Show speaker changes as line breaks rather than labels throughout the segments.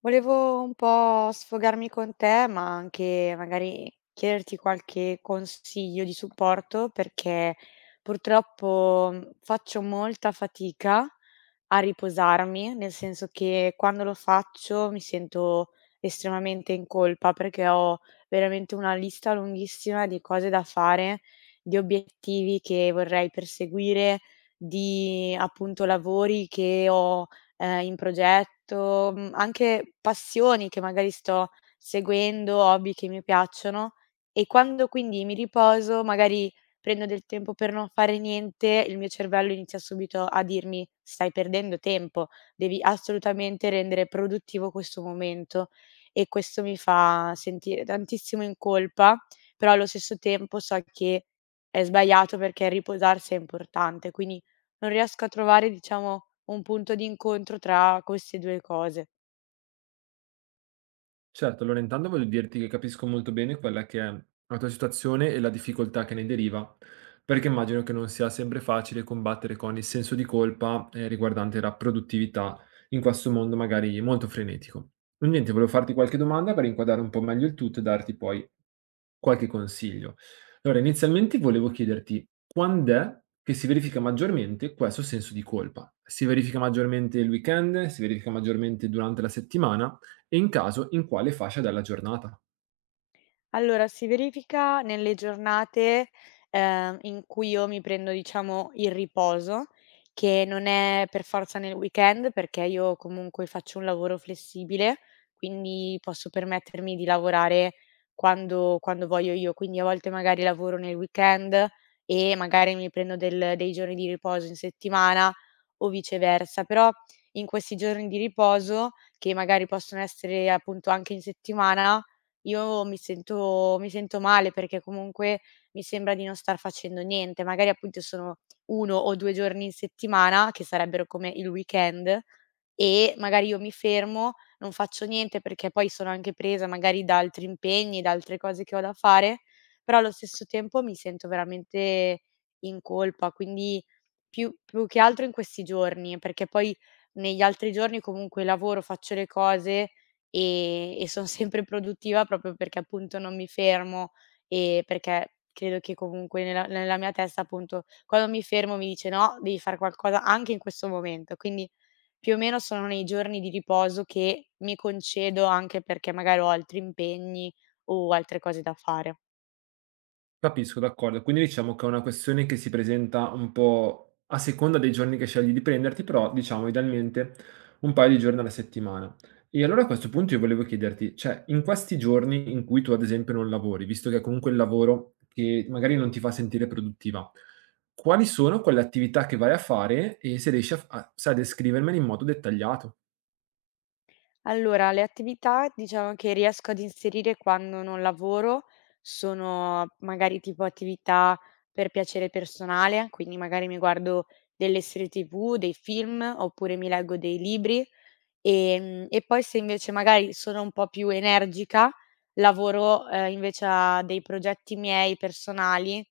Volevo un po' sfogarmi con te, ma anche magari chiederti qualche consiglio di supporto perché purtroppo faccio molta fatica a riposarmi, nel senso che quando lo faccio mi sento estremamente in colpa perché ho veramente una lista lunghissima di cose da fare, di obiettivi che vorrei perseguire, di appunto lavori che ho in progetto, anche passioni che magari sto seguendo, hobby che mi piacciono e quando quindi mi riposo, magari prendo del tempo per non fare niente, il mio cervello inizia subito a dirmi: "Stai perdendo tempo, devi assolutamente rendere produttivo questo momento." E questo mi fa sentire tantissimo in colpa, però allo stesso tempo so che è sbagliato perché riposarsi è importante, quindi non riesco a trovare, diciamo, un punto d'incontro tra queste 2 cose.
Certo, allora intanto voglio dirti che capisco molto bene quella che è la tua situazione e la difficoltà che ne deriva, perché immagino che non sia sempre facile combattere con il senso di colpa, riguardante la produttività in questo mondo magari molto frenetico. Niente, volevo farti qualche domanda per inquadrare un po' meglio il tutto e darti poi qualche consiglio. Allora, inizialmente volevo chiederti quando è che si verifica maggiormente questo senso di colpa? Si verifica maggiormente il weekend? Si verifica maggiormente durante la settimana? E in caso, in quale fascia della giornata.
Allora, si verifica nelle giornate, in cui io mi prendo, diciamo, il riposo, che non è per forza nel weekend, perché io comunque faccio un lavoro flessibile, quindi posso permettermi di lavorare quando voglio io. Quindi a volte magari lavoro nel weekend e magari mi prendo del dei giorni di riposo in settimana o viceversa. Però in questi giorni di riposo, che magari possono essere appunto anche in settimana, io mi sento male perché comunque mi sembra di non star facendo niente. Magari appunto sono 1 o 2 giorni in settimana, che sarebbero come il weekend, e magari io mi fermo, non faccio niente perché poi sono anche presa magari da altri impegni, da altre cose che ho da fare, però allo stesso tempo mi sento veramente in colpa. Quindi più che altro in questi giorni, perché poi negli altri giorni comunque lavoro, faccio le cose. E son sempre produttiva proprio perché appunto non mi fermo e perché credo che comunque nella mia testa appunto quando mi fermo mi dice: "No, devi fare qualcosa anche in questo momento." Quindi più o meno sono nei giorni di riposo che mi concedo anche perché magari ho altri impegni o altre cose da fare.
Capisco, d'accordo. Quindi diciamo che è una questione che si presenta un po' a seconda dei giorni che scegli di prenderti, però diciamo idealmente un paio di giorni alla settimana. E allora a questo punto io volevo chiederti, cioè in questi giorni in cui tu ad esempio non lavori, visto che è comunque il lavoro che magari non ti fa sentire produttiva, quali sono quelle attività che vai a fare e se riesci a f a sai descrivermele in modo dettagliato?
Allora, le attività diciamo che riesco ad inserire quando non lavoro sono magari tipo attività per piacere personale, quindi magari mi guardo delle serie TV, dei film, oppure mi leggo dei libri. E poi se invece magari sono un po' più energica, lavoro, invece a dei progetti miei personali.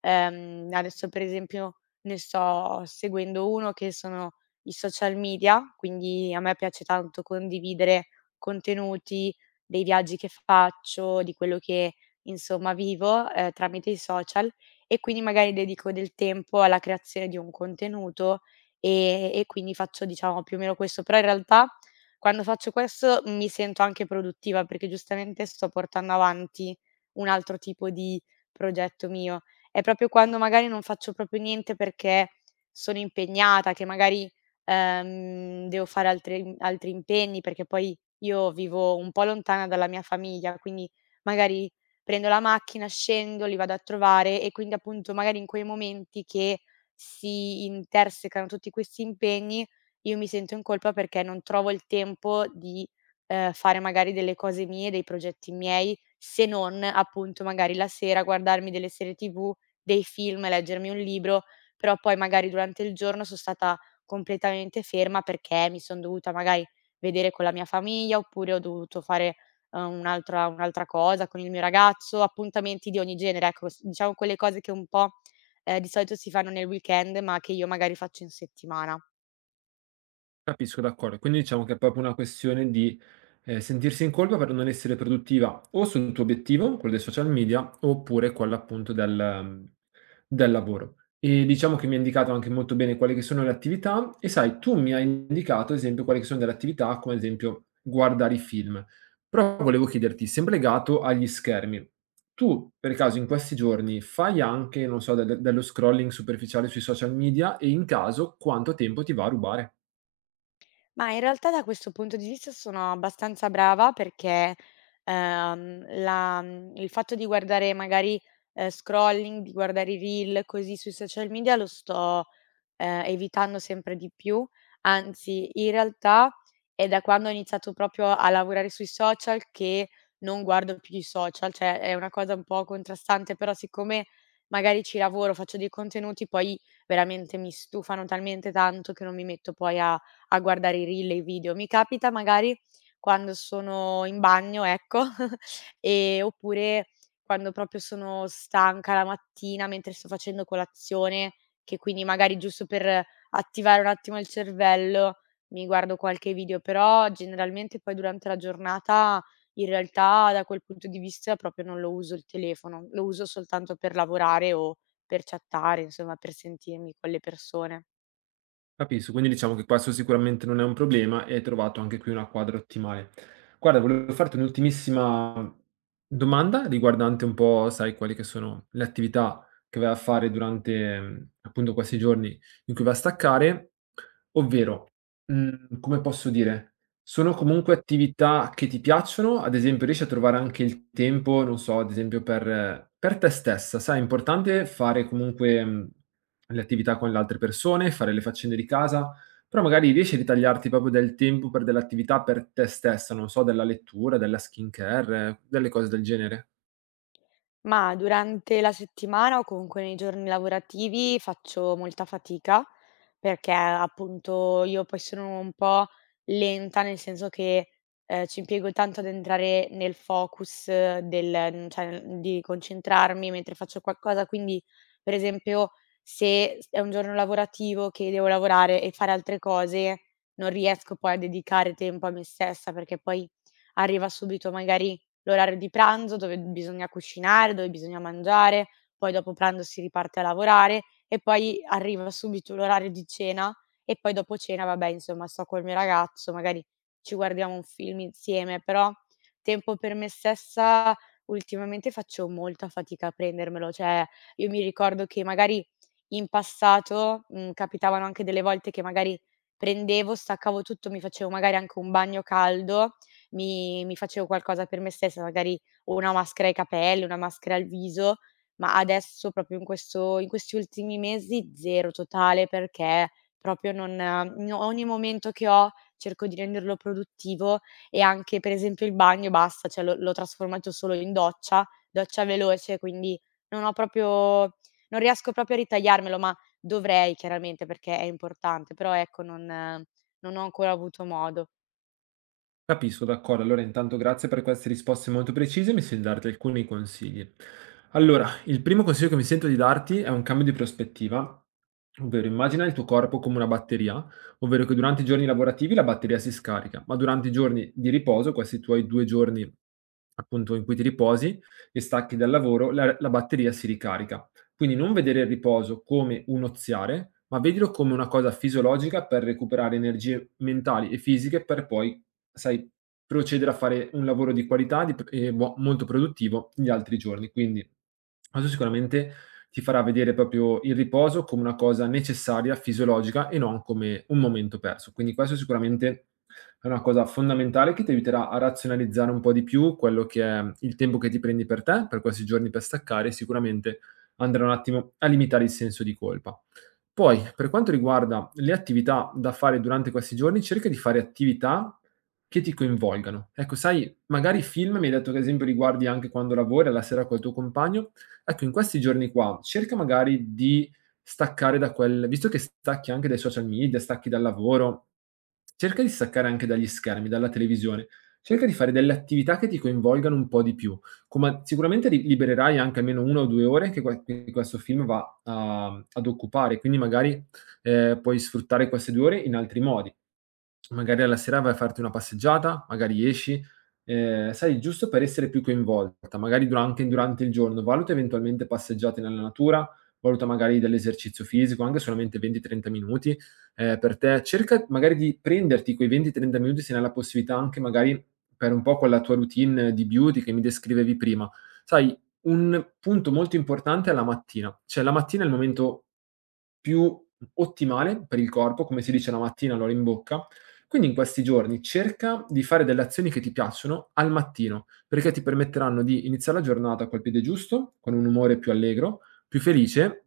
Adesso per esempio ne sto seguendo uno che sono i social media, quindi a me piace tanto condividere contenuti dei viaggi che faccio, di quello che insomma vivo, tramite i social, e quindi magari dedico del tempo alla creazione di un contenuto, e quindi faccio diciamo più o meno questo. Però in realtà quando faccio questo mi sento anche produttiva, perché giustamente sto portando avanti un altro tipo di progetto mio. È proprio quando magari non faccio proprio niente perché sono impegnata, che magari, devo fare altri impegni, perché poi io vivo un po' lontana dalla mia famiglia, quindi magari prendo la macchina, scendo, li vado a trovare e quindi appunto magari in quei momenti che si intersecano tutti questi impegni io mi sento in colpa perché non trovo il tempo di, fare magari delle cose mie, dei progetti miei, se non appunto magari la sera guardarmi delle serie TV, dei film, leggermi un libro, però poi magari durante il giorno so' stata completamente ferma perché mi son dovuta magari vedere con la mia famiglia, oppure ho dovuto fare, un'altra cosa con il mio ragazzo, appuntamenti di ogni genere, ecco, s diciamo quelle cose che un po', di solito si fanno nel weekend, ma che io magari faccio in settimana.
Capisco, d'accordo. Quindi diciamo che è proprio una questione di, sentirsi in colpa per non essere produttiva o sul tuo obiettivo, quello dei social media, oppure quello appunto del mhmm, del lavoro. E diciamo che mi hai indicato anche molto bene quali che sono le attività e sai, tu mi hai indicato ad esempio quali che sono delle attività, come ad esempio guardare i film. Però volevo chiederti, sempre legato agli schermi, tu per caso in questi giorni fai anche, non so, dello scrolling superficiale sui social media e in caso quanto tempo ti va a rubare?
Ma in realtà da questo punto di vista sono abbastanza brava perché, il fatto di guardare magari, scrolling, di guardare i reel così sui social media lo sto evitando sempre di più. Anzi, in realtà è da quando ho iniziato proprio a lavorare sui social che non guardo più i social, cioè è una cosa un po' contrastante, però siccome magari ci lavoro, faccio dei contenuti, poi veramente mi stufano talmente tanto che non mi metto poi a guardare i reel e i video. Mi capita magari quando sono in bagno, ecco, oppure quando proprio sono stanca la mattina mentre sto facendo colazione che quindi magari giusto per attivare un attimo il cervello mi guardo qualche video, però generalmente poi durante la giornata in realtà da quel punto di vista proprio non lo uso il telefono, lo uso soltanto per lavorare o per chattare, insomma per sentirmi con le persone.
Capisco, quindi diciamo che questo sicuramente non è un problema e hai trovato anche qui una quadra ottimale. Guarda, volevo farti un'ultimissima domanda riguardante un po', sai, quali che sono le attività che vai a fare durante, appunto questi giorni in cui vai a staccare, ovvero, come posso dire, sono comunque attività che ti piacciono? Ad esempio riesci a trovare anche il tempo, non so, ad esempio per te stessa, sai, è importante fare comunque, mhmm le attività con le altre persone, fare le faccende di casa, però magari riesci a ritagliarti proprio del tempo per delle attività per te stessa, non so, della lettura, della skincare, delle cose del genere.
Ma durante la settimana o comunque nei giorni lavorativi faccio molta fatica, perché appunto io poi sono un po' lenta, nel senso che, ci impiego tanto ad entrare nel focus del cioè di concentrarmi mentre faccio qualcosa. Quindi, per esempio, se s è un giorno lavorativo che devo lavorare e fare altre cose, non riesco poi a dedicare tempo a me stessa, perché poi arriva subito magari l'orario di pranzo dove bisogna cucinare, dove bisogna mangiare, poi dopo pranzo si riparte a lavorare e poi arriva subito l'orario di cena e poi dopo cena, vabbè, insomma, sto col mio ragazzo, magari ci guardiamo un film insieme, però tempo per me stessa ultimamente faccio molta fatica a prendermelo, cioè io mi ricordo che magari in passato, capitavano anche delle volte che magari prendevo, staccavo tutto, mi facevo magari anche un bagno caldo, mi facevo qualcosa per me stessa, magari o una maschera ai capelli, una maschera al viso, ma adesso proprio in questi ultimi mesi 0 totale, perché proprio non n ogni momento che ho cerco di renderlo produttivo, e anche per esempio il bagno basta, cioè l'ho trasformato solo in doccia, doccia veloce, quindi non ho proprio, non riesco proprio a ritagliarmelo, ma dovrei chiaramente perché è importante, però ecco non ho ancora avuto modo.
Capisco, d'accordo. Allora, intanto grazie per queste risposte molto precise, mi sento di darti alcuni consigli. Allora, il primo consiglio che mi sento di darti è un cambio di prospettiva, ovvero immagina il tuo corpo come una batteria, ovvero che durante i giorni lavorativi la batteria si scarica, ma durante i giorni di riposo, questi tuoi 2 giorni appunto in cui ti riposi e stacchi dal lavoro, la batteria si ricarica. Quindi non vedere il riposo come un oziare, ma vedilo come una cosa fisiologica per recuperare energie mentali e fisiche per poi, sai, procedere a fare un lavoro di qualità di p e mo molto produttivo gli altri giorni. Quindi questo sicuramente ti farà vedere proprio il riposo come una cosa necessaria, fisiologica e non come un momento perso. Quindi questo sicuramente è una cosa fondamentale che ti aiuterà a razionalizzare un po' di più quello che è il tempo che ti prendi per te, per questi giorni per staccare, sicuramente andrà un attimo a limitare il senso di colpa. Poi, per quanto riguarda le attività da fare durante questi giorni, cerca di fare attività che ti coinvolgano. Ecco, sai, magari film, mi hai detto che ad esempio li guardi anche quando lavori, alla sera col tuo compagno. Ecco, in questi giorni qua, cerca magari di staccare da quel, visto che stacchi anche dai social media, stacchi dal lavoro, cerca di staccare anche dagli schermi, dalla televisione, cerca di fare delle attività che ti coinvolgano un po' di più come sicuramente libererai anche almeno una o 2 ore che, che questo film ad occupare, quindi magari puoi sfruttare queste 2 ore in altri modi. Magari alla sera vai a farti una passeggiata, magari esci, sai giusto per essere più coinvolta, magari dura anche durante il giorno, valuta eventualmente passeggiate nella natura, valuta magari dell'esercizio fisico, anche solamente 20, 30 minuti, per te. Cerca magari di prenderti quei 20, 30 minuti se ne hai la possibilità anche magari per un po' quella tua routine di beauty che mi descrivevi prima. Sai, un punto molto importante è la mattina, cioè la mattina è il momento più ottimale per il corpo, come si dice la mattina l'ora in bocca. Quindi in questi giorni cerca di fare delle azioni che ti piacciono al mattino, perché ti permetteranno di iniziare la giornata col piede giusto, con un umore più allegro, più felice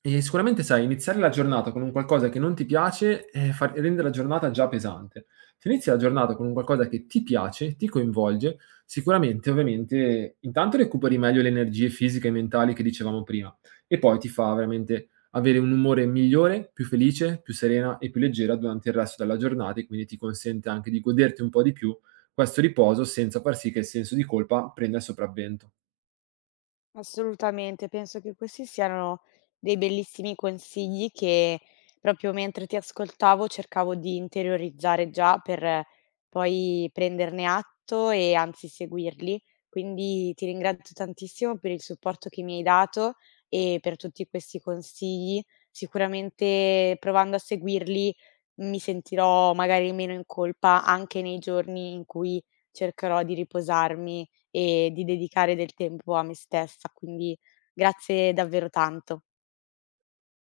e sicuramente sai, iniziare la giornata con un qualcosa che non ti piace, rende la giornata già pesante. Se inizi la giornata con un qualcosa che ti piace, ti coinvolge, sicuramente ovviamente intanto recuperi meglio le energie fisiche e mentali che dicevamo prima e poi ti fa veramente avere un umore migliore, più felice, più serena e più leggera durante il resto della giornata e quindi ti consente anche di goderti un po' di più questo riposo senza far sì che il senso di colpa prenda il sopravvento.
Assolutamente, penso che questi siano dei bellissimi consigli che proprio mentre ti ascoltavo cercavo di interiorizzare già per poi prenderne atto e anzi seguirli. Quindi ti ringrazio tantissimo per il supporto che mi hai dato e per tutti questi consigli. Sicuramente provando a seguirli mi sentirò magari meno in colpa anche nei giorni in cui cercherò di riposarmi e di dedicare del tempo a me stessa, quindi grazie davvero tanto.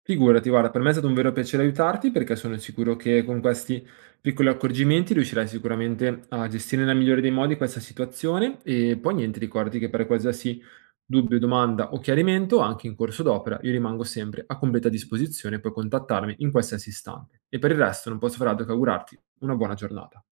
Figurati, guarda, per me è stato un vero piacere aiutarti perché sono sicuro che con questi piccoli accorgimenti riuscirai sicuramente a gestire nel migliore dei modi questa situazione e poi niente, ricordati che per qualsiasi dubbio, domanda o chiarimento, anche in corso d'opera, io rimango sempre a completa disposizione, puoi contattarmi in qualsiasi istante. E per il resto non posso far altro che augurarti una buona giornata.